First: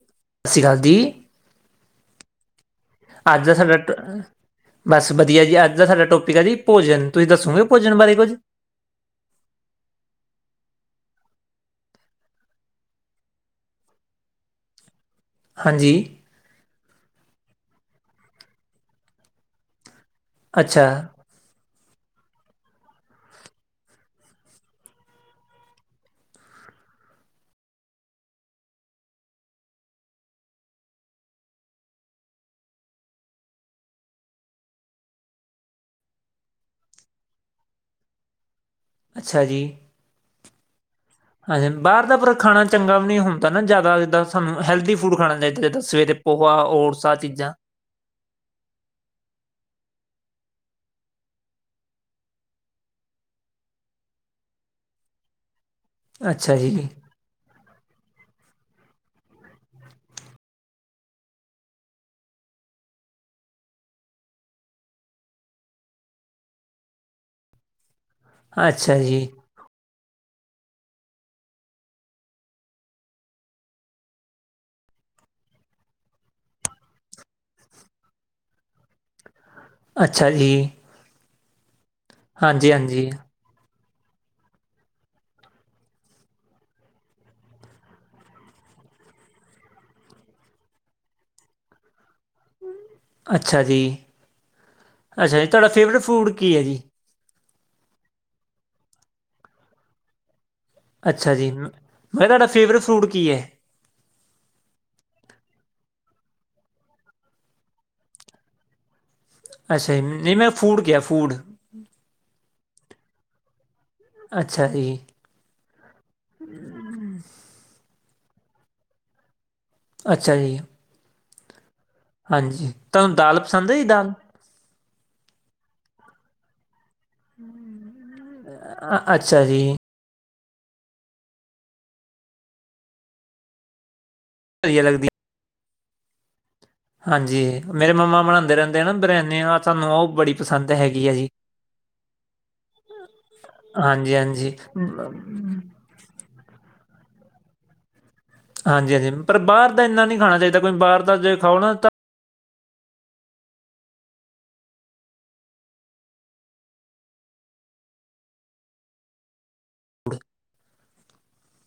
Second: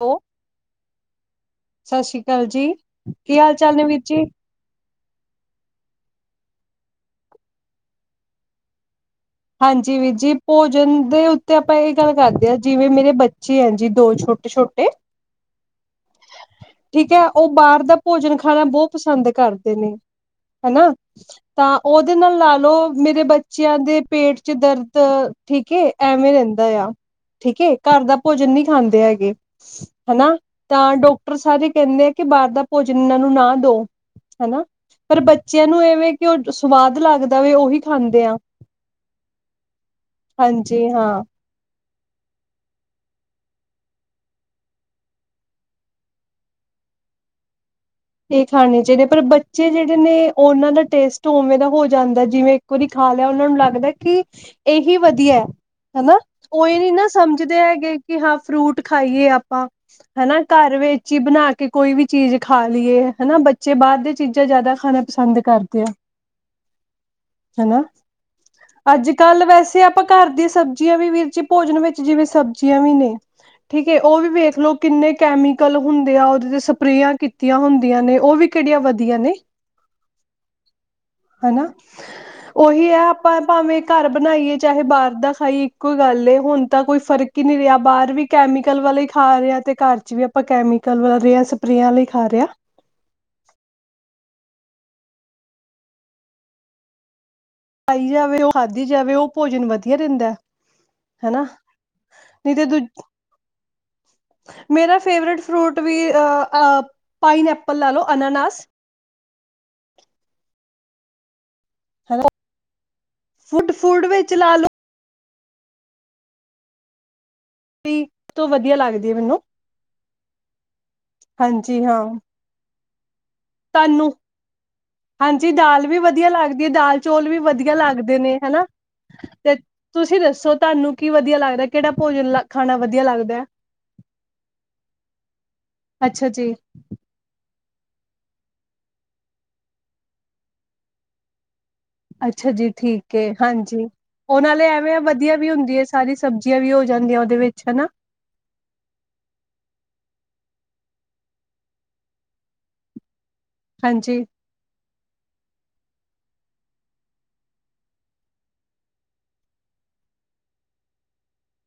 ਹੋ ਸਤਿ ਸ਼੍ਰੀ ਅਕਾਲ ਦੀ ਈ ਸਤਿ ਸ਼੍ਰੀ ਅਕਾਲ ਜੀ ਕੀ ਅੱਜ ਦਾ ਹਾਲ ਚਾਲ ਸਾਡਾ ਨੇ ਵੀਰੇ ਜੇ ਟ- ਬਸ ਵਧੀਆ ਜੀ ਅੱਜ ਦਾ ਸਾਡਾ ਟੋਪਿਕ ਐ ਜੀ ਭੋਜਨ ਤੁਹੀ ਦੱਸੋਗੇ ਭੋਜਨ ਬਾਰੇ ਕੁਝ ਹਾਂਜੀ ਵੀਰ ਜੀ ਭੋਜਨ ਦੇ ਉੱਤੇ ਆਪਾਂ ਇਹ ਗੱਲ ਕਰਦੇ ਆ ਜਿਵੇਂ ਮੇਰੇ ਬੱਚੇ ਐ ਜੀ ਦੋ ਛੋਟੇ ਛੋਟੇ ਹਾਂਜੀ ਠੀਕ ਏ ਹੈ ਉਹ ਬਾਹਰ ਦਾ ਭੋਜਨ ਖਾਣਾ ਬਹੁਤ ਪਸੰਦ ਕਰਦੇ ਨੇ ਅੱਛਾ ਹਨਾ ਤਾਂ ਉਹਦੇ ਨਾਲ ਲਾ ਲਓ ਮੇਰੇ ਬੱਚਿਆਂ ਤੇ ਪੇਟ ਚ ਦਰਦ ਠੀਕ ਏ ਐ ਐਵੇਂ ਰਹਿੰਦਾ ਆ ਟੀ ਠੀਕ ਏ ਘਰ ਦਾ ਭੋਜਨ ਨਹੀਂ ਖਾਂਦੇ ਹੈਗੇ ਹਨਾ ਤਾਂ ਡਾਕਟਰ ਸਾਰੇ ਕਹਿੰਦੇ ਐ ਕਿ ਬਾਹਰ ਦਾ ਭੋਜਨ ਇਹਨਾਂ ਨੂੰ ਨਾ ਦਓ ਹਨਾ ਪਰ ਬੱਚਿਆਂ ਨੂੰ ਏ ਵੇਂ ਕਿ ਉਹ ਸਵਾਦ ਲੱਗਦਾ ਵਾ ਉਹੀ ਖਾਂਦੇ ਆ ਅੱਛਾ ਜੀ ਹਾਂਜੀ ਹਾਂ ਹਾਂਜਨ ਬਾਹਰ ਦਾ ਪਰ ਖਾਣਾ ਚੰਗਾ ਵੀ ਨਹੀਂ ਹੁੰਦਾ ਨਾ ਜ਼ਿਆਦਾ ਜਿੱਦਾਂ ਸਾਨੂੰ ਹੈਲਦੀ ਫੂਡ ਖਾਣਾ ਚਾਹੀਦਾ ਜਿੱਦਾਂ ਸਵੇਰੇ ਪੋਹਾ ਔਰ ਸਾ ਆਂ ਚੀਜ਼ਾਂ ਆ ਇਹ ਖਾਣੇ ਚਾਹੀਦੇ ਪਰ ਬੱਚੇ ਜਿਹੜੇ ਨੇ ਉਹਨਾਂ ਦਾ ਟੇਸਟ ਉਵੇਂ ਦਾ ਹੋ ਜਾਂਦਾ ਜਿਵੇਂ ਇੱਕ ਵਾਰੀ ਖਾ ਲਿਆ ਉਹਨਾਂ ਨੂੰ ਲੱਗਦਾ ਕਿ ਇਹੀ ਵਧੀਆ ਐ ਹਨਾ ਅੱਛਾ ਉਹ ਇਹ ਜੀ ਨੀ ਨਾ ਸ ਸਮਝਦੇ ਹੈਗੇ ਕਿ ਹਾਂ ਫਰੂਟ ਖਾਈਏ ਆਪਾਂ। ਹਨਾ, ਘਰ ਵਿੱਚ ਈ ਬਣਾ ਕੇ ਕੋਈ ਵੀ ਚੀਜ਼ ਖਾ ਲੀਏ ਹਨਾ, ਬੱਚੇ ਬਾਰ ਦੀ ਚੀਜ਼ਾਂ ਜਾਦਾ ਖਾਣਾ ਪਸੰਦ ਕਰਦੇ ਆ, ਹੈਨਾ। ਅੱਛਾ ਅੱਜ ਜੀ ਕੱਲ ਵੈਸੇ ਆਪ ਆਪਾਂ ਘਰ ਦੀਆਂ ਸਬਜ਼ੀਆਂ ਵੀ ਵੀਰ ਜੀ ਭੋਜਨ ਵਿੱਚ ਜਿਵੇਂ ਸਬਜ਼ੀਆਂ ਵੀ ਨੇ। ਠੀਕ ਏ, ਓ ਵੀ ਵੇਖ ਲੋ ਕਿੰਨੇ ਕੈਮੀਕਲ ਹੁੰਦੇ ਆ ਓਦੇ ਤੇ ਸਪਰੇਆਂ ਕੀ ਕੀਤੀਆਂ ਹੁੰਦੀਆਂ ਨੇ ਓ ਵੀ ਕੇੜੀਆਂ ਵਧੀਆ ਨੇ। ਅੱਛਾ ਜੀ। ਹਨਾ, ਹਾਂਜੀ ਓਹੀ ਹੈ ਹਾਂਜੀ ਆਪਾਂ ਭਾਵੇਂ ਘਰ ਬਨਾਈਏ ਚਾਹੇ ਬਾਰ ਦਾ ਖਾਈਏ ਇੱਕੋ ਈ ਗੱਲ ਏ, ਹੁਣ ਤਾਂ ਕੋਈ ਫਰਕ ਈ ਨੀ ਰਿਆ ਬਾਰ ਵੀ ਕੈਮੀਕਲ ਵਾਲੇ ਈ ਖਾ ਰੇ ਆ ਤੇ ਘਰ ਚ ਵੀ ਆਪਾਂ ਕੈਮੀਕਲ ਵਾਲੇ ਯਾਂ ਸਪਰੇਆਂ ਆਲੇ ਈ ਖਾ ਰੇ ਆ। ਅੱਛਾ ਜੀ, ਅੱਛਾ ਜੀ ਤੁਆਡਾ ਫੇਵਰੇਟ ਫੂਡ ਕੀ ਐ ਜੀ? ਪਾਈ ਜਾਵੇ ਓ ਖਾਧੀ ਜਾਵੇ, ਓ ਭੋਜਨ ਵਧੀਆ ਰੈਂਦੈ। ਅੱਛਾ ਜੀ, ਮੈਂ -ਮੈਂ ਕਿਆ ਤੁਆਡਾ ਤੇ ਦੂ ਫੇਵਰੇਟ ਫਰੂਟ ਕੀ ਏ? ਮੇਰਾ ਫੇਵਰੇਟ ਫਰੂਟ ਵੀ ਅ ਪਾਈਨ ਐਪਲ ਲਾ ਲਓ ਅਨਾਨਾਸ। ਅੱਛਾ ਜੀ, ਨ - ਨੀ ਮੈਂ ਫੂਡ ਕਿਆ ਫੂਡ। ਹੈਲੋ! ਫੁਡ- ਫੂਡ ਵਿੱਚ ਲਾ ਲੋ ਅੱਛਾ ਜੀ [unintelligible] ਤੋਂ ਵਧੀਆ ਲੱਗਦੀ ਏ ਮੈਨੂੰ। ਅੱਛਾ ਜੀ। ਹਾਂਜੀ ਹਾਂ। ਹਾਂਜੀ, ਤੁਆਨੂੰ ਦਾਲ ਪਸੰਦ ਹੈ ਜੀ ਤਾਨੂੰ। ਦਾਲ? ਹਾਂਜੀ ਦਾਲ ਵੀ ਵਧੀਆ ਲੱਗਦੀ ਏ ਦਾਲ ਚੋਲ ਵੀ ਵਧੀਆ ਲੱਗਦੇ ਨੇ ਹਨਾ। ਅ ਅੱਛਾ ਤੇ ਜੀ, - ਤੁਸੀਂ ਦੱਸੋ, ਤੁਆਨੂੰ ਕੀ ਵਧੀਆ ਲੱਗਦੈ ਕੇੜਾ ਭੋਜਨ ਲ ਖਾਣਾ ਵਧੀਆ ਲੱਗਦੈ? ਵਦੀਆ ਲਗਦੀ ਐ। ਅੱਛਾ ਜੀ। ਹਾਂਜੀ, ਮੇਰੇ ਮੰਮਾ ਬਣਾਂਦੇ ਰੈਂਦੇ ਆ ਨਾ ਬਰਿਆਨੀ ਆ ਸਾਨੂੰ ਓ ਬੜੀ ਪਸੰਦ ਹੈਗੀ ਐ ਜੀ। ਅੱਛਾ ਜੀ, ਠੀਕ ਏ, ਹਾਂਜੀ। ਓ ਹਾਂਜੀ-ਹਾਂਜੀ, ਨਾਲੇ ਐਵੇਂ ਵਧੀਆ ਵੀ ਹੁੰਦੀ ਏ - ਸਾਰੀ ਸਬਜ਼ੀਆਂ ਵੀ ਹੋ ਜਾਂਦੀਆਂ ਓਦੇ ਵਿੱਚ ਹਨਾ। ਹਾਂਜੀ- ਹਾਂਜੀ ਪਰ ਬਾਰ ਦਾ ਇੰਨਾ ਨੀ ਖਾਣਾ ਚਾਈਦਾ ਬਈ ਬਾਰ ਦਾ ਜੇ ਖਾਉ ਨਾ ਤਾਂ ਹਾਂਜੀ।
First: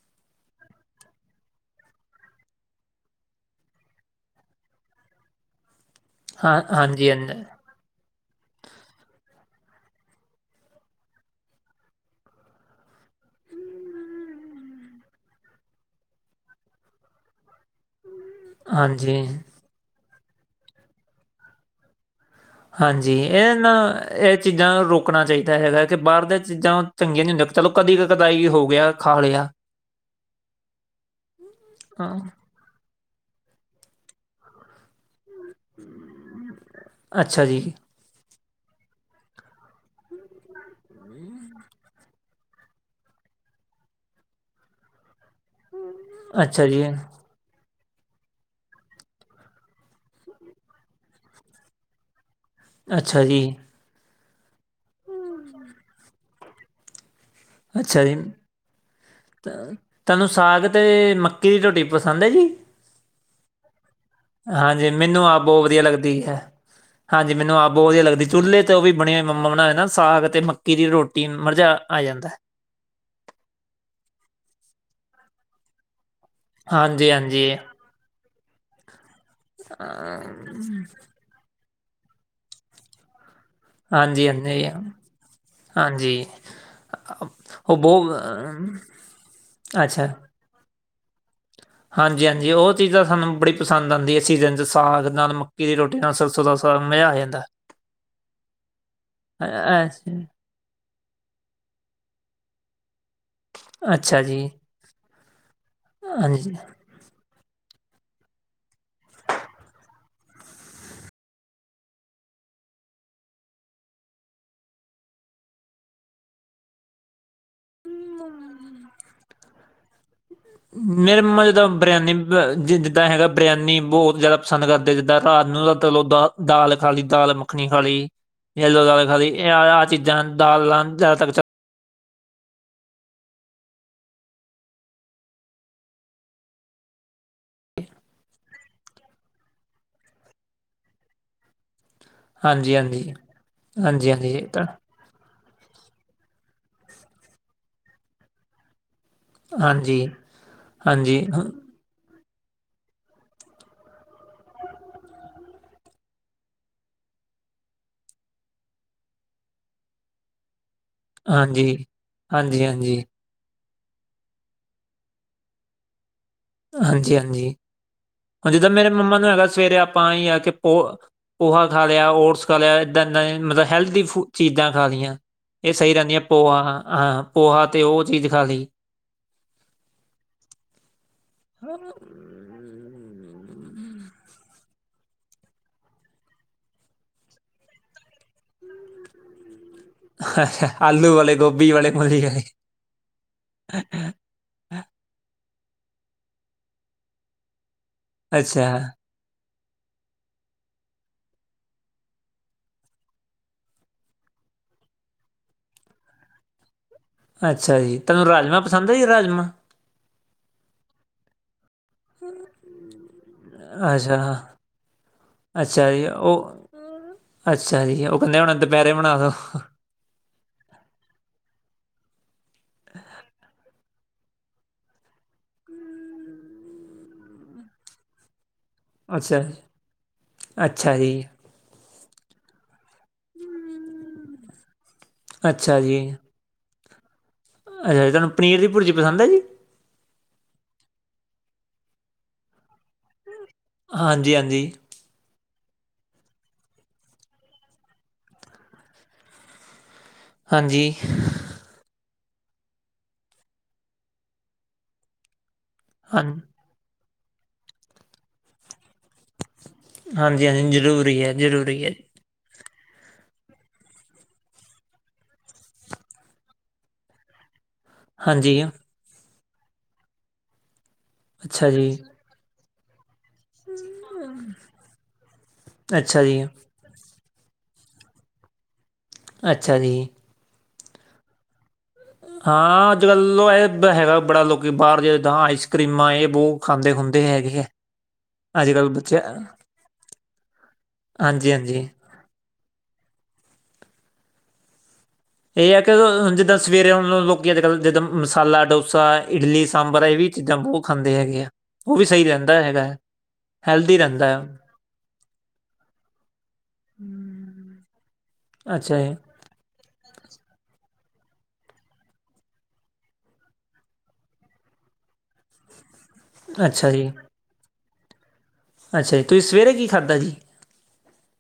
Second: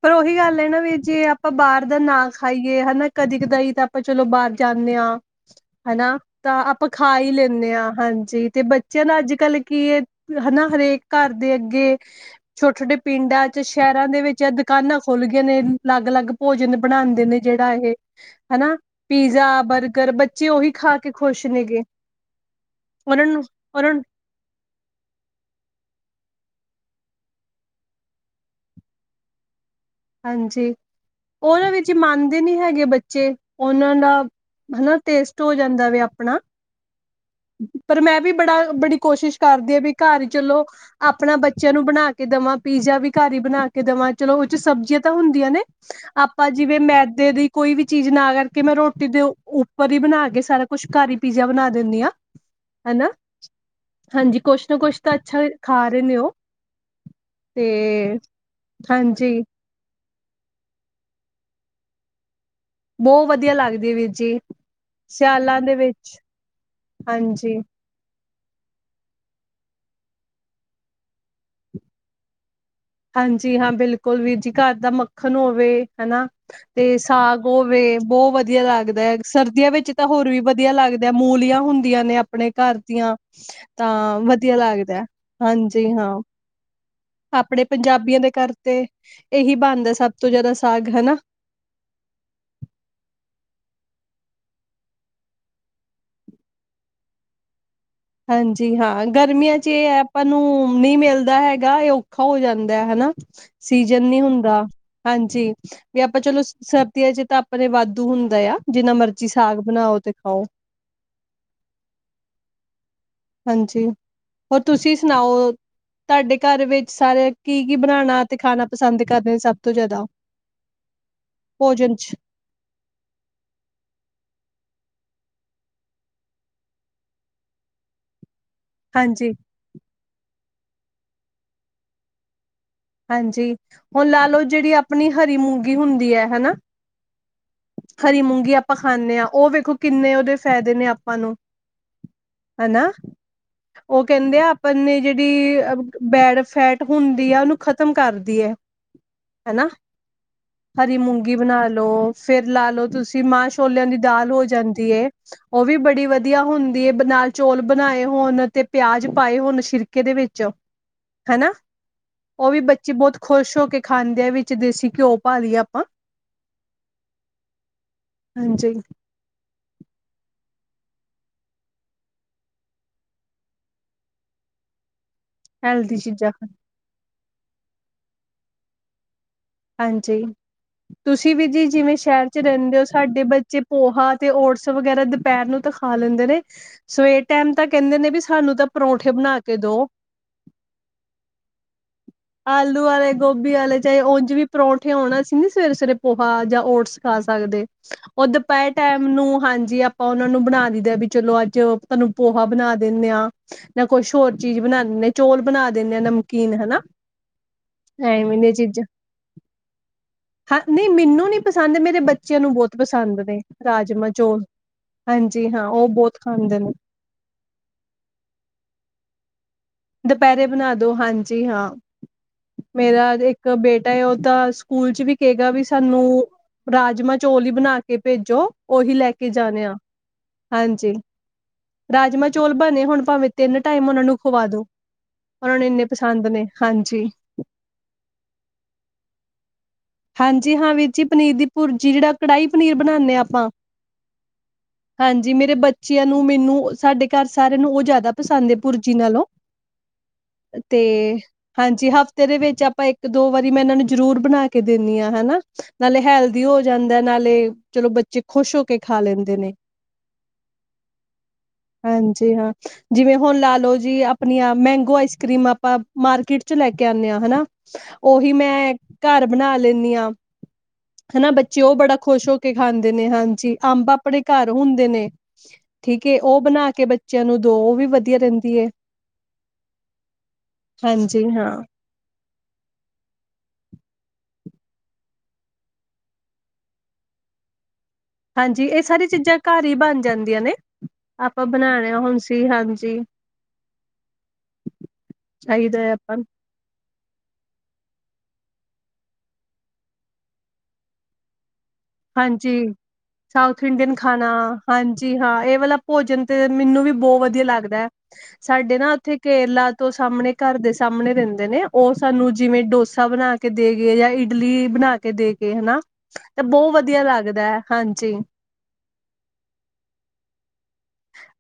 ਪਰ ਓਹੀ ਗੱਲ ਐ ਨਾ ਵੀਰ ਜੀ ਆਪਾਂ ਬਾਰ ਦਾ ਨਾ ਖਾਈਏ ਹਨਾ, ਕਦੇ ਕਦਾਈ ਤਾਂ ਆਪਾਂ ਚਲੋ ਬਾਰ ਜਾਨੇ ਆ ਹਨਾ, ਹਾਂ, ਤਾਂ ਆਪਾਂ ਹਾਂਜੀ, ਖਾ ਈ ਹਾਂਜੀ, ਲੈਂਨੇ ਆ ਹਾਂਜੀ ਤੇ ਬ ਬਚਿਆਂ ਦਾ ਅੱਜ ਕੱਲ੍ਹ ਕੀ ਏ ਹਨਾ ਹਰੇਕ ਘਰ ਦੇ ਅੱਗੇ ਛੋਟੇ- ਛੋਟੇ ਪਿੰਡਾਂ ਚ, ਸ਼ਹਿਰਾਂ ਦੇ ਵਿੱਚ ਅ ਦ ਦੁਕਾਨਾਂ ਖੁਲ ਗਏ ਨੇ ਲੱਗ- ਲੱਗ ਭੋਜਨ ਬਣਾਂਦੇ ਨੇ ਜੇੜਾ ਇਹ। ਹਨਾ ਹਾਂਜੀ, ਪੀਜ਼ਾ, ਬਰਗਰ ਬੱਚੇ ਓਹੀ ਖਾ ਕੇ ਖ਼ੁਸ਼ ਨੇ ਗੇ। ਹਾਂਜੀ, ਏ ਨਾ ਏ - ਚੀਜ਼ਾਂ ਰੋਕਣਾ ਚਾਈਦਾ ਹੈਗਾ ਕਿ ਬਾਹਰ ਦੀਆਂ ਚੀਜ਼ਾਂ ਚੰਗੀਆਂ ਨੀ ਹੁੰਦੀਆਂ, ਚਲੋ ਕਦੀ ਕ- ਕਦਾਈ ਹੋ ਗਿਆ ਖਾ ਲਿਆ। [inaudible] ਹਾਂਜੀ, ਓ ਨਾ ਵਿੱਚ ਹਾਂ, ਮੰਨਦੇ ਨੀ ਹੈਗੇ ਬੱਚੇ। ਓਨਾਂ ਦਾ ਹਨਾ ਟੇਸਟ ਹੋ ਜਾਂਦਾ ਵੇ ਅਪਣਾ। ਅੱਛਾ ਜੀ, ਪਰ ਮੈਂ ਵੀ ਬੜਾ, ਬੜੀ ਕੋਸ਼ਿਸ਼ ਕਰਦੀ ਅ ਵੀ ਘਰ ਚਲੋ। ਆਪਣਾ ਬੱਚਿਆਂ ਨੂੰ ਬਣਾ ਕੇ ਦਵਾਂ। ਪੀਜ਼ਾ ਵੀ ਘਰ ਈ ਬਣਾ ਕੇ ਦਵਾਂ ਚਲੋ ਓ ਚ ਸਬਜ਼ ਜੀਆਂ ਤਾ ਹੁੰਦੀਆਂ ਨੇ। ਆਪਾਂ ਅੱਛਾ ਜਿਵੇਂ ਜੀ, ਮੈਧੇ ਦੀ ਕੋਈ ਵੀ ਚੀਜ਼ ਨਾ ਕਰਕੇ ਮੈਂ ਰੋਟੀ ਦੇ ਉ ਉੱਪਰ ਹੀ ਬਣਾ ਕੇ ਸਾਰਾ ਕੁਛ ਘਰ ਈ ਪੀਜ਼ਾ ਬਣਾ ਦਿੰਦੀ ਆਂ। [inaudible] ਹਨਾ ਜੀ, ਹਾਂਜੀ ਕੁਛ ਨਾ ਕੁਛ ਤਾਂ ਅੱਛਾ ਖਾ ਰਹੇ ਨੇ ਉਹ ਤੇ ਅੱਛਾ ਜੀ। ਹਾਂਜੀ ਤਾਂ- ਤੁਹਾਨੂੰ ਸਾਗ ਤੇ ਮੱਕੀ ਦੀ ਰੋਟੀ ਪਸੰਦ ਹੈ ਜੀ? ਬਹੁਤ ਵਧੀਆ ਲੱਗਦੀ ਵੀਰ ਜੀ, ਹਾਂਜੀ ਮੈਨੂੰ ਆਪ ਸਿਆਲਾਂ ਬਹੁਤ ਦੇ ਵਧੀਆ ਵਿੱਚ ਲੱਗਦੀ ਹੈ ਹਾਂਜੀ ਮੈਨੂੰ ਆਪ ਬਹੁਤ ਵਧੀਆ ਲੱਗਦੀ ਚੁੱਲ੍ਹੇ ਤੇ ਉਹ ਵੀ ਬਣੀ ਹੋਈ ਮੰਮਾ ਬਣਾਏ ਨਾ ਸਾਗ ਤੇ ਮੱਕੀ ਦੀ ਰੋਟੀ ਮਜ਼ਾ ਆ ਜਾਂਦਾ ਏ। ਹਾਂਜੀ ਹਾਂ ਬਿਲਕੁਲ ਵੀਰ ਜੀ ਘਰ ਦਾ ਮੱਖਣ ਹੋਵੇ ਹਨਾ? ਤੇ ਹਾਂਜੀ ਹਾਂਜੀ ਸਾਗ ਹੋਵੇ ਬਹੁਤ ਵਧੀਆ ਲੱਗਦਾ ਸਰਦੀਆਂ ਵਿੱਚ ਤਾਂ ਹੋਰ ਵੀ ਵਧੀਆ ਅਮ, ਲੱਗਦਾ। ਮੂਲੀਆਂ ਹੁੰਦੀਆਂ ਨੇ ਆਪਣੇ ਘਰ ਦੀਆਂ ਤਾਂ ਹਾਂਜੀ ਵਧੀਆ ਹਾਂਜੀ ਲੱਗਦਾ ਹਾਂਜੀ ਹਾਂ ਆਪਣੇ ਉਹ ਬਹੁਤ ਪੰਜਾਬੀਆ ਦੇ ਘਰ ਅਮ, ਤੇ ਇਹੀ ਬਣਦਾ ਅੱਛਾ ਸਭ ਤੋਂ ਜ਼ਿਆਦਾ ਸਾਗ ਹਨਾ? ਹਾਂਜੀ ਹਾਂਜੀ ਉਹ ਚੀਜ਼ਾਂ ਸਾਨੂੰ ਬੜੀ ਪਸੰਦ ਆਉਂਦੀ ਹੈ ਸੀਜ਼ਨ 'ਚ ਸਾਗ ਨਾਲ ਮੱਕੀ ਦੀ ਰੋਟੀ ਨਾਲ ਸਰਸੌ ਦਾ ਸਾਗ ਮਜ਼ਾ ਆ ਜਾਂਦਾ। ਹਾਂਜੀ ਹਾਂ ਗਰਮੀਆਂ ਚ ਅ- ਇਹ ਆਪਾਂ ਅੱਛਾ ਨੂੰ ਨਹੀਂ ਮਿਲਦਾ ਹੈਗਾ ਇਹ ਔਖਾ ਹੋ ਜਾਂਦਾ ਹਨਾ? ਸੀਜਨ ਨੀ ਅੱਛਾ ਜੀ ਹੁੰਦਾ ਹਾਂਜੀ ਵੀ ਆਪਾਂ ਚਲੋ ਹਾਂਜੀ ਸ ਤੇ ਆ ਜਿੱਦਾਂ ਆਪਣੇ ਵਾਧੂ ਹੁੰਦਾ ਆ ਜਿੰਨਾ ਮਰਜੀ ਸਾਗ ਬਣਾਓ ਤੇ ਖਾਓ। ਹਾਂਜੀ ਹੋਰ ਤੁਸੀਂ ਸੁਣਾਓ ਤੁਹਾਡੇ ਘਰ ਵਿੱਚ ਸਾਰੇ ਕੀ ਕੀ ਬਣਾਉਣਾ? ਤੇ ਖਾਣਾ ਪਸੰਦ ਕਰਦੇ ਨੇ ਸਭ ਤੋਂ ਜ਼ਿਆਦਾ ਭੋਜਨ ਚ? ਦਾ ਜਿੱਦਾਂ ਹੈਗਾ ਬਰਿਆਨੀ ਬਹੁਤ ਜ਼ਿਆਦਾ ਪਸੰਦ ਕਰਦੇ ਜਿੱਦਾਂ ਰਾਤ ਨੂੰ ਚਲੋ ਦਾਲ ਦਾਲ ਖਾ ਲਈ ਦਾਲ ਮੱਖਣੀ ਖਾ ਲਈ। ਯੇਲੋ ਦਾਲ ਹਾਂਜੀ ਖਾਲੀ ਆ ਆਹ ਚੀਜ਼ਾਂ ਦਾਲਾਂ ਜਿਆਦਾ ਤਾਕਤ ਹਾਂਜੀ ਹੁਣ ਲਾ ਲਓ ਜਿਹੜੀ ਆਪਣੀ ਹਰੀ ਮੂੰਗੀ ਹੁੰਦੀ ਹੈ ਹਨਾ? ਹਰੀ ਮੂੰਗੀ ਆਪਾਂ ਖਾਨੇ ਆਂ ਉਹ ਵੇਖੋ ਕਿੰਨੇ ਉਹਦੇ ਫ਼ਾਇਦੇ ਨੇ ਆਪਾਂ ਨੂੰ। ਹਾਂਜੀ ਹਨਾ ਹਾਂਜੀ ਉਹ ਹਾਂਜੀ ਹਾਂਜੀ ਕਹਿੰਦੇ ਇਹ ਆ ਤਾਂ ਆਪਣੀ ਜਿਹੜੀ ਬੈਡ ਫੈਟ ਹੁੰਦੀ ਹੈ ਉਹਨੂੰ ਖ਼ਤਮ ਕਰਦੀ ਆ ਹਨਾ ਹਾਂਜੀ ਹਰੀ ਹਾਂਜੀ ਮੂੰਗੀ ਹਾਂ- ਬਣਾ ਲੋ ਫਿਰ ਲਾ ਲੋ ਤੁਸੀਂ ਮਾਂ ਛੋਲਿਆਂ ਦੀ ਦਾਲ ਹੋ ਜਾਂਦੀ ਏ। ਉਹ ਵੀ ਬੜੀ ਵਧੀਆ ਹੁੰਦੀ ਏ ਬਨਾ ਨਾਲ ਚੌਲ ਬਣਾਏ ਹੋਣ ਤੇ ਪਿਆਜ ਪਾਏ ਹੋਣ ਸ਼ਿਰਕੇ ਦੇ ਵਿੱਚ। ਹਨਾ ਹਾਂਜੀ ਹਾਂਜੀ ਉਹ ਵੀ ਬੱਚੀ ਹਾਂਜੀ ਬਹੁਤ। ਖੁਸ਼ ਹੋ ਕੇ ਖਾਂਦੇ ਆਂ ਵਿੱਚ ਦੇਸੀ ਘਿਓ ਪਾ ਲਈਏ ਆਪਾਂ। ਹਾਂਜੀ ਹਾਂਜੀ ਹੁਣ ਜਿੱਦਾਂ ਹਾਂਜੀ ਮੇਰੇ ਮੰਮਾ ਨੂੰ ਹੈਗਾ ਸਵੇਰੇ ਆਪਾਂ ਆ ਆ ਕੇ ਪੋ ਪੋਹਾ ਖਾ ਲਿਆ ਓਟਸ ਖਾ ਲਿਆ ਇੱਦਾਂ ਈ ਮਤਲਬ ਹੈਲਦੀ ਫ ਚੀਜ਼ਾਂ ਖਾ ਲਈਆਂ। ਇਹ ਸਹੀ ਹੈਲਦੀ ਰਹਿੰਦੀਆਂ ਚੀਜ਼ਾਂ ਪੋਹਾ ਹਾਂ ਪੋਹਾ ਤੇ ਉਹ ਚੀਜ਼ ਖਾ ਲਈ। ਹਾਂਜੀ ਤੁਸੀਂ ਵੀ ਜੀ ਜਿਵੇਂ ਸ਼ਹਿਰ ਚ ਰਹਿੰਦੇ ਹੋ। ਸਾਡੇ ਬੱਚੇ ਪੋਹਾ ਤੇ ਓਟਸ ਵਗੈਰਾ ਦੁਪਹਿਰ ਨੂੰ ਤਾਂ ਖਾ ਲੈਂਦੇ ਨੇ। ਸਵੇਰੇ ਟਾਈਮ ਤਾਂ ਕਹਿੰਦੇ ਨੇ ਵੀ ਸਾਨੂੰ ਤਾਂ ਪਰੌੋਂਂਠੇ ਬਣਾ ਕੇ ਦੋ। ਅੱਛਾ ਆਲੂ ਵਾਲੇ ਗੋਭੀ ਵਾਲੇ ਮੂਲੀ ਵਾਲੇ ਆਲੂ ਵਾਲੇ ਗੋਭੀ ਵਾਲੇ ਚਾਹੇ ਉਂਝ ਵੀ। ਪਰੌਂਠੇ ਹੋਣ ਅਸੀ ਨੀ ਸਵੇਰੇ ਸਵੇਰੇ ਪੋਹਾ ਜਾਂ ਓਟਸ ਖਾ ਸਕਦੇ। ਉਹ ਅੱਛਾ ਦੁਪਹਿਰ ਟਾਈਮ ਨੂੰ ਹਾਂਜੀ ਆਪਾਂ ਆਪਾਂ ਉਹਨਾਂ ਨੂੰ ਬਣਾ ਦਿੰਦੇ ਵੀ ਚਲੋ ਅੱਜ ਤੁਹਾਨੂੰ ਪੋਹਾ ਬਣਾ ਦਿੰਦੇ ਹਾਂ। ਜਾਂ ਕੁਛ ਹੋਰ ਚੀਜ਼ ਬਣਾ ਦਿੰਦੇ ਚੋਲ ਬਣਾ ਦਿੰਦੇ ਆ ਨਮਕੀਨ ਹਨਾ। ਅੱਛਾ ਜੀ। ਤੁਹਾਨੂੰ ਐਵੇਂ ਦੀਆਂ ਰਾਜਮਾਂ ਚੀਜ਼ਾਂ ਪਸੰਦ ਹੈ ਜੀ ਰਾਜਮਾਂ। ਹਾਂ ਨੀ ਮੈਨੂੰ ਨਹੀਂ ਪਸੰਦ ਮੇਰੇ ਬੱਚਿਆਂ ਨੂੰ ਬਹੁਤ ਪਸੰਦ ਨੇ ਰਾਜਮਾਂ ਅੱਛਾ ਚੌਲ। ਹਾਂਜੀ ਹਾਂ ਉਹ ਅੱਛਾ ਜੀ ਬੋਤ ਖਾਂਦੇ ਉਹ ਨੇ। ਅੱਛਾ ਜੀ ਉਹ ਕਦੇ ਹੋਣੇ ਦੁਪਹਿਰੇ ਬਣਾ ਦੋ। ਦੁਪਹਿਰੇ ਬਣਾ ਦੋ ਹਾਂਜੀ ਹਾਂ, ਮੇਰਾ ਇੱਕ ਬੇਟ ਉਹ ਤਾਂ ਸਕੂਲ ਚ ਵੀ ਕਏਗਾ ਵੀ ਸਾਨੂੰ, ਰਾਜਮਾਂ ਚੌਲ ਈ ਬਣਾ ਕੇ ਭੇਜੋ। ਉਹੀ ਲੈ ਕੇ ਅੱਛਾ ਜੀ ਜਾਣੇ ਆ, ਹਾਂਜੀ। ਅੱਛਾ ਜੀ ਰਾਜਮਾਂ ਚੋਲ ਬਣੇ ਹੁਣ ਭਾਵੇਂ ਤਿੰਨ ਟਾਈਮ ਉਹਨਾ ਨੂੰ ਖਵਾ ਦੋ। ਉਹਨਾਂ ਨੂੰ ਅੱਛਾ ਇੰਨੇ ਜੀ, ਪਸੰਦ ਨੇ ਹਾਂਜੀ ਅੱਛਾ ਤੁਹਾਨੂੰ ਪਨੀਰ ਦੀ ਭੁਰਜੀ ਪਸੰਦ ਐ ਜੀ? ਹਾਂਜੀ ਹਾਂ ਵੀਰ ਜੀ ਪਨੀਰ ਦੀ ਭੁਰਜੀ ਜਿਹੜਾ ਕੜਾਹੀ ਪਨੀਰ ਬਣਾਨੇ ਆ ਆਪਾਂ। ਹਾਂਜੀ-ਹਾਂਜੀ। ਹਾਂਜੀ ਮੇਰੇ ਬੱਚਿਆਂ ਨੂੰ ਮੈਨੂੰ ਸਾਡੇ ਘਰ ਸਾਰਿਆਂ ਨੂੰ ਉਹ ਜ਼ਿਆਦਾ ਪਸੰਦ ਐ ਪੁਰਜੀ ਨਾਲੋਂ। [inaudible] ਤੇ, ਹਾਂਜੀ ਹਫ਼ਤੇ ਦੇ ਵਿੱਚ ਆਪਾਂ ਇੱਕ ਦੋ ਵਾਰੀ ਮੈਂ ਇਹਨਾਂ ਨੂੰ ਜ਼ਰੂਰ ਬਣਾ ਕੇ। ਕੇ ਦਿੰਨੀ ਆ ਹਨਾ, ਨਾਲੇ ਹਾਂ ਹੈਲਦੀ ਹੋ ਜਾਂਦਾ ਐ ਨਾਲੇ ਚਲੋ ਬੱਚੇ ਖੁਸ਼ ਹੋ ਕੇ ਖਾ ਲੈਂਦੇ ਨੇ। ਹਾਂਜੀ-ਹਾਂਜੀ ਜ਼ਰੂਰੀ ਐ ਜ਼ਰੂਰੀ ਐ ਜੀ। ਜੀ ਹਾਂ, ਜਿਵੇਂ ਹੁਣ ਲਾ ਲੋਓ ਜੀ ਆਪਣੀਆਂ ਮੈਂਗੋ ਆਈਸ ਕਰ੍ਰੀਮ ਆਪਾਂ ਮਾਰਕੀਟ ਚ ਲੈ ਕੇ ਆਦੇ ਆ ਹਨਾ। ਉਹੀ ਹਾਂਜੀ ਮੈਂ ਘਰ ਬਣਾ ਲੈਂਨੀ ਆ ਹਨਾ ਬੱਚੇ ਅੱਛਾ ਉਹ ਜੀ ਬੜਾ ਖੁਸ਼ ਹੋ ਕੇ। ਕੇ ਖਾਂਦੇ ਨੇ ਹਾਂਜੀ ਅੰਬ ਆਪਣੇ ਘਰ ਹੁੰਦੇ ਨੇ, ਠੀਕ ਐ ਅੱਛਾ ਜੀ ਉਹ ਬਣਾ ਕੇ ਬ ਬੱਚਿਆਂ ਨੂੰ ਦੋ ਉਹ ਵੀ ਵਧੀਆ ਰਹਿੰਦੀ ਐ। ਅੱਛਾ ਜੀ। ਹਾਂਜੀ ਹਾਂ। ਹਾਂ ਅੱਜ ਕੱਲ ਇਹ ਹੈਗਾ ਬੜਾ ਲੋਕੀ ਬਾਹਰ ਜਾਦਾਂ ਆਈਸ ਕਰ੍ਰੀਮਾਂ ਇਹ ਬੋ ਖਾਂਦੇ ਖੁੰਦੇ ਹੈਗੇ ਐ। ਹਾਂਜੀ ਇਹ ਸਾਰੀ ਚੀਜ਼ਾਂ ਘਰ ਈ ਬਣ ਜਾਂਦੀਆਂ ਨੇ ਆਪਾਂ ਹਾਂਜੀ ਹਾਂਜੀ ਬਣਾਣੇ ਹੁਣ ਜੀ ਹਾਂਜੀ। ਇਹ ਆ ਚਾਹੀਦਾ ਕਿ ਹੈ ਆਪਾਂ ਨੂੰ ਉਝ ਜਿੱਦਾਂ ਸਵੇਰੇ ਉਹ ਲੋਕ ਅੱਜ ਕੱਲ੍ਹ ਜਿੱਦਾਂ ਮਸਾਲਾ ਡੋਸਾ ਇਡਲੀ ਸਾਂਬਰ ਇਹ ਵੀ ਚੀਜ਼ਾਂ ਬਹੁਤ ਖਾਂਦੇ ਹੈਗੇ ਆ। ਉਹ ਵੀ ਸਹੀ ਰਹਿੰਦਾ ਹੈਗਾ। ਸਾਓਥ ਇੰਡੀਅਨ ਹੈਲਦੀ ਖਾਣਾ ਰਹਿੰਦਾ ਹੈ। ਹਾਂਜੀ ਹਾਂ ਇਹ ਵਾਲਾ ਭੋਜਨ ਤੇ ਮੈਨੂੰ ਵੀ ਬੋਤ ਵਧੀਆ ਲੱਗਦਾ। ਸਾਡੇ ਨਾ ਅੱਛਾ ਜੀ ਉੱਥੇ ਕੇਰਲਾ। ਤੋਂ ਸਾਹਮਣੇ ਘਰ ਦੇ ਸਾਹਮਣੇ ਰਹਿੰਦੇ ਨੇ ਉਹ ਸਾਨੂੰ ਜਿਵੇਂ ਡੋਸਾ ਬਣਾ ਕੇ ਦੇ ਗਏ ਜਾਂ ਇਡਲੀ ਬਣਾ ਕੇ। ਕੇ ਦੇ ਕੇ ਹਨਾ, ਤੇ ਬਹੁਤ ਅੱਛਾ ਵਧੀਆ ਜੀ ਲੱਗਦਾ ਐ ਹਾਂਜੀ। ਅੱਛਾ ਜੀ ਤੁਸੀਂ ਸਵੇਰੇ ਕੀ ਖਾਧਾ ਸੀ?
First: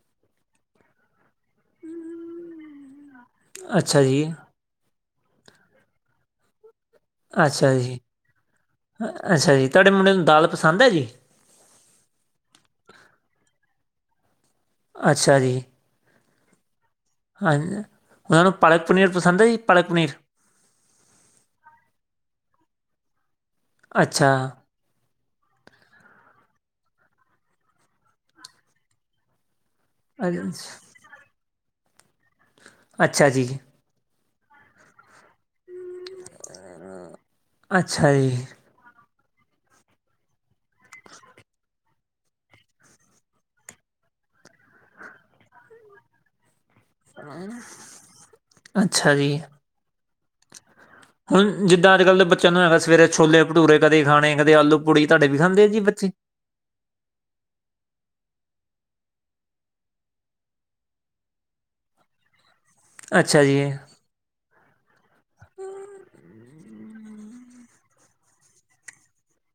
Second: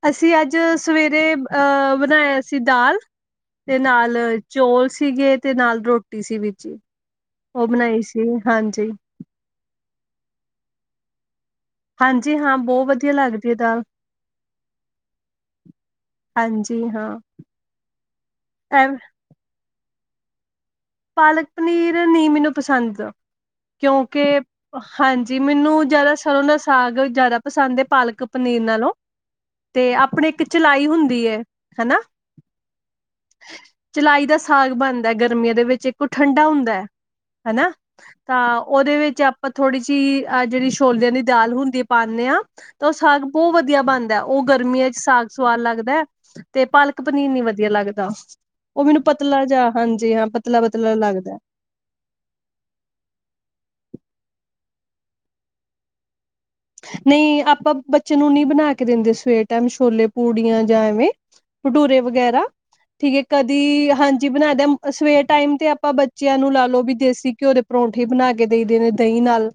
ਅਸੀਂ ਅੱਜ ਸਵੇਰੇ ਅਹ ਬਣਾਇਆ ਸੀ ਦਾਲ ਦੇ ਅੱਛਾ ਨਾਲ ਜੀ ਚੌਲ ਸੀਗੇ ਤੇ ਨਾਲ ਰੋਟੀ ਸੀ ਗੀ, ਅੱਛਾ ਜੀ, ਅੱਛਾ ਜੀ ਤੁਹਾਡੇ ਮੁੰਡੇ ਨੂੰ ਦਾਲ ਪਸੰਦ ਐ ਜੀ? ਹਾਂਜੀ ਹਾਂ ਬਹੁਤ ਵਧੀਆ ਲੱਗਦੀ ਐ ਦਾਲ, ਅੱਛਾ ਜੀ। ਹਾਂਜੀ ਹਾਂ, ਹਾਂਜੀ, ਉਹਨਾਂ ਨੂੰ ਪਾਲਕ ਐ ਪਨੀਰ ਪਸੰਦ ਐ ਜੀ ਪਾਲਕ ਪਨੀਰ? ਪਾਲਕ ਪਨੀਰ ਨੀ ਮੈਨੂੰ ਪਸੰਦ ਕਿਉਂਕਿ ਅੱਛਾ ਹਾਂਜੀ ਮੈਨੂੰ ਜ਼ਿਆਦਾ ਸਰੋਂ ਦਾ ਸਾਗ ਜ਼ਿਆਦਾ ਪਸੰਦ ਐ ਪਾਲਕ ਪਨੀਰ ਨਾਲੋਂ। ਤੇ ਆਪਣੇ ਇੱਕ ਅੱਛਾ ਚਲਾਈ ਹੁੰਦੀ ਐ ਹਨਾ। ਅੱਛਾ ਜੀ। ਚਲਾਈ ਦਾ ਸਾਗ ਬਣਦਾ ਗਰਮੀਆਂ ਦੇ ਵਿੱਚ ਇੱਕ ਓ ਠੰਡਾ ਹੁੰਦਾ ਹਨਾ, ਅੱਛਾ ਜੀ, ਤਾਂ ਓਦੇ ਵਿੱਚ ਆਪਾਂ ਥੋੜ੍ਹੀ ਜੇਈ ਆ ਜੇੜੀ ਛੋਲੇਆਂ ਦੀ ਦਾਲ ਹੁੰਦੀ ਪਾਂਨੇ ਆ। ਤਾਂ ਓ ਸਾਗ ਬੋਤ ਵੱਧੀਆ ਬਣਦਾ, ਓ ਗਰਮੀਆਂ ਚ ਸਾਗ ਸਵਾਦ ਲੱਗਦਾ ਤੇ ਪਾਲਕ ਪਨੀਰ ਨੀ ਵਧੀਆ ਲੱਗਦਾ, ਓ ਮੈਨੂੰ ਅੱਛਾ ਜੀ। ਪਤਲਾ ਜਾਦਾ ਹਾਂਜੀ ਹਾਂ ਪਤਲਾ- ਪਤਲਾ ਲੱਗਦਾ। ਜਿੱਦਾਂ ਅੱਜ -ਕੱਲ ਦੇ ਬੱਚੇਆਂ ਨੂੰ ਹੈਗਾ ਸਵੇਰੇ ਛੋਲੇ- ਭਟੂਰੇ ਕਦੇ ਖਾਣੇ, ਕਦੇ ਆਲੂ -ਪੂੜੀ ਤਾਡੇ ਵੀ ਖਾਂਦੇ ਆ ਜੀ ਬੱਚੇ? ਨਈ ਆਪਾਂ ਬੱਚੇਆ ਨੂੰ ਨਈ ਬਣਾ ਕੇ ਦਿੰਦੇ ਸਵੇਰ ਟਾਏਮ ਛੋਲੇ- ਪੂੜੀਆਂ ਜਾਂ ਐਵੇਂ। ਭਟੂਰੇ ਵਗੈਰਾ ਠੀਕ ਹੈ, ਅੱਛਾ ਜੀ, ਕਦੀ ਹਾਂਜੀ ਬਣਾਦਾ ਸਵੇਰ ਟਾਈਮ ਤੇ ਆਪਾਂ ਬੱਚੇਆਂ ਨੂੰ ਲੈ ਲਓ ਵੀ ਦੇਸੀ ਘਿਓ ਦੇ ਪਰੌਂਠੇ ਬਣਾ ਕੇ ਦੇਈ ਦੇ ਦਈ ਨਾਲ।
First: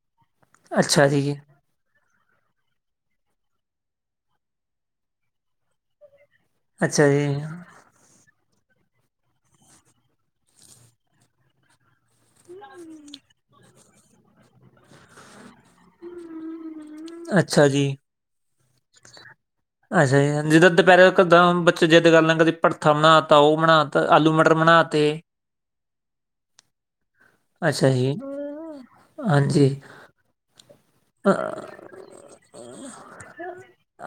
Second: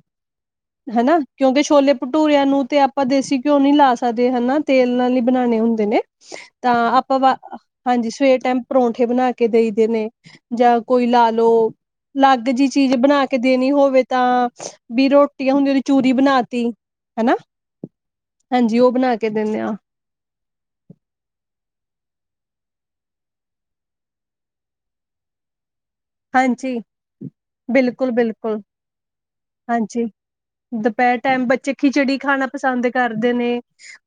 ਅੱਛਾ ਹਨਾ ਜੀ, ਕਿਓਕਿ ਛੋਲੇ -ਭਟੂੂਰੇਆਂ ਨੂੰ ਤੇ ਆਪਾਂ ਦੇਸੀ ਘਿਓ ਨੀ ਲਾ ਸਕਦੇ ਹਨਾ ਤੇਲ ਨਾਲ ਈ ਬਣਾਓਣੇ ਹੁੰਦੇ ਨੇ। ਤਾਂ ਅੱਛਾ ਜੀ, ਆਪਾਂ ਵੈ ਹਾਂਜੀ ਸਵੇਰ ਟਾਈਮ ਪਰੌਂਠੇ ਬਣਾ ਕੇ ਦੇਈ ਦੇ ਨੇ, ਜਾਂ ਕੋਈ ਲਾ ਲਓ ਅਲੱਗ ਜੇਈ ਚੀਜ਼ ਬਣਾ ਕੇ ਦੇਣੀ ਹੋਵੇ ਤਾਂ ਵੀ ਰੋਟੀ ਹੁੰਦੀ ਓਦੀ ਚੂਰੀ ਬਣਾ ਤੀ ਹਨਾ, ਅੱਛਾ ਜੀ। ਹਾਂਜੀ ਓ ਬਣਾ ਕੇ ਦਿੰਨੇ ਆ। ਅੱਛਾ ਜੀ, ਜਿੱਦਾਂ ਦੁਪਹਿਰੇ ਇੱਕ-ਦਮ ਬੱਚੇ ਜਿੱਦ ਕਰਨ ਲੱਗ ਪੈਂਦੇ, ਕਦੀ ਭਰਥਾ ਬਣਾ ਤਾ ਓ ਬਣਾ ਤੇ ਆਲੂ ਮਟਰ ਬਣਾ ਤੇ ਹਾਂਜੀ, ਅੱਛਾ ਬਿਲਕੁਲ ਜੀ, -ਬਿਲਕੁਲ ਹਾਂਜੀ। ਦੁਪਹਿਰ ਟਾਈਮ ਬੱਚੇ ਅ- ਖਿਚੜੀ ਖਾਣਾ ਪਸੰਦ ਕਰਦੇ ਨੇ।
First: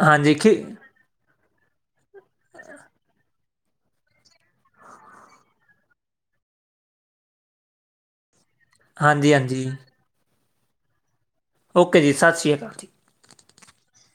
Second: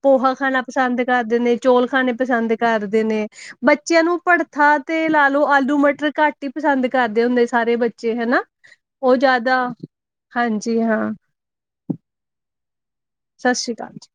ਪੋਹਾ ਹਾਂਜੀ, ਖੀ ਖਾਣਾ ਪਸੰਦ ਕਰਦੇ ਨੇ। ਚੌਲ ਖਾਣੇ ਪਸੰਦ ਕਰਦੇ ਨੇ, ਬੱਚੇਆਂ ਨੂੰ ਭੜਥਾ ਤੇ ਲਾ ਲੋ ਆਲੂ ਮਟਰ ਘੱਟ ਈ ਪਸੰਦ ਕਰਦੇ ਹੁੰਦੇ ਸਾਰੇ ਬੱਚੇ ਹਨਾ, ਓ ਹਾਂਜੀ, ਜ਼ਾਦਾ ਹਾਂਜੀ। ਹਾਂਜੀ ਹਾਂ। ਓਕੇ ਜੀ, ਸਤਿ ਸ਼੍ਰੀ ਅਕਾਲ ਜੀ। ਸਤਿ ਸ਼੍ਰੀ ਅਕਾਲ ਜੀ।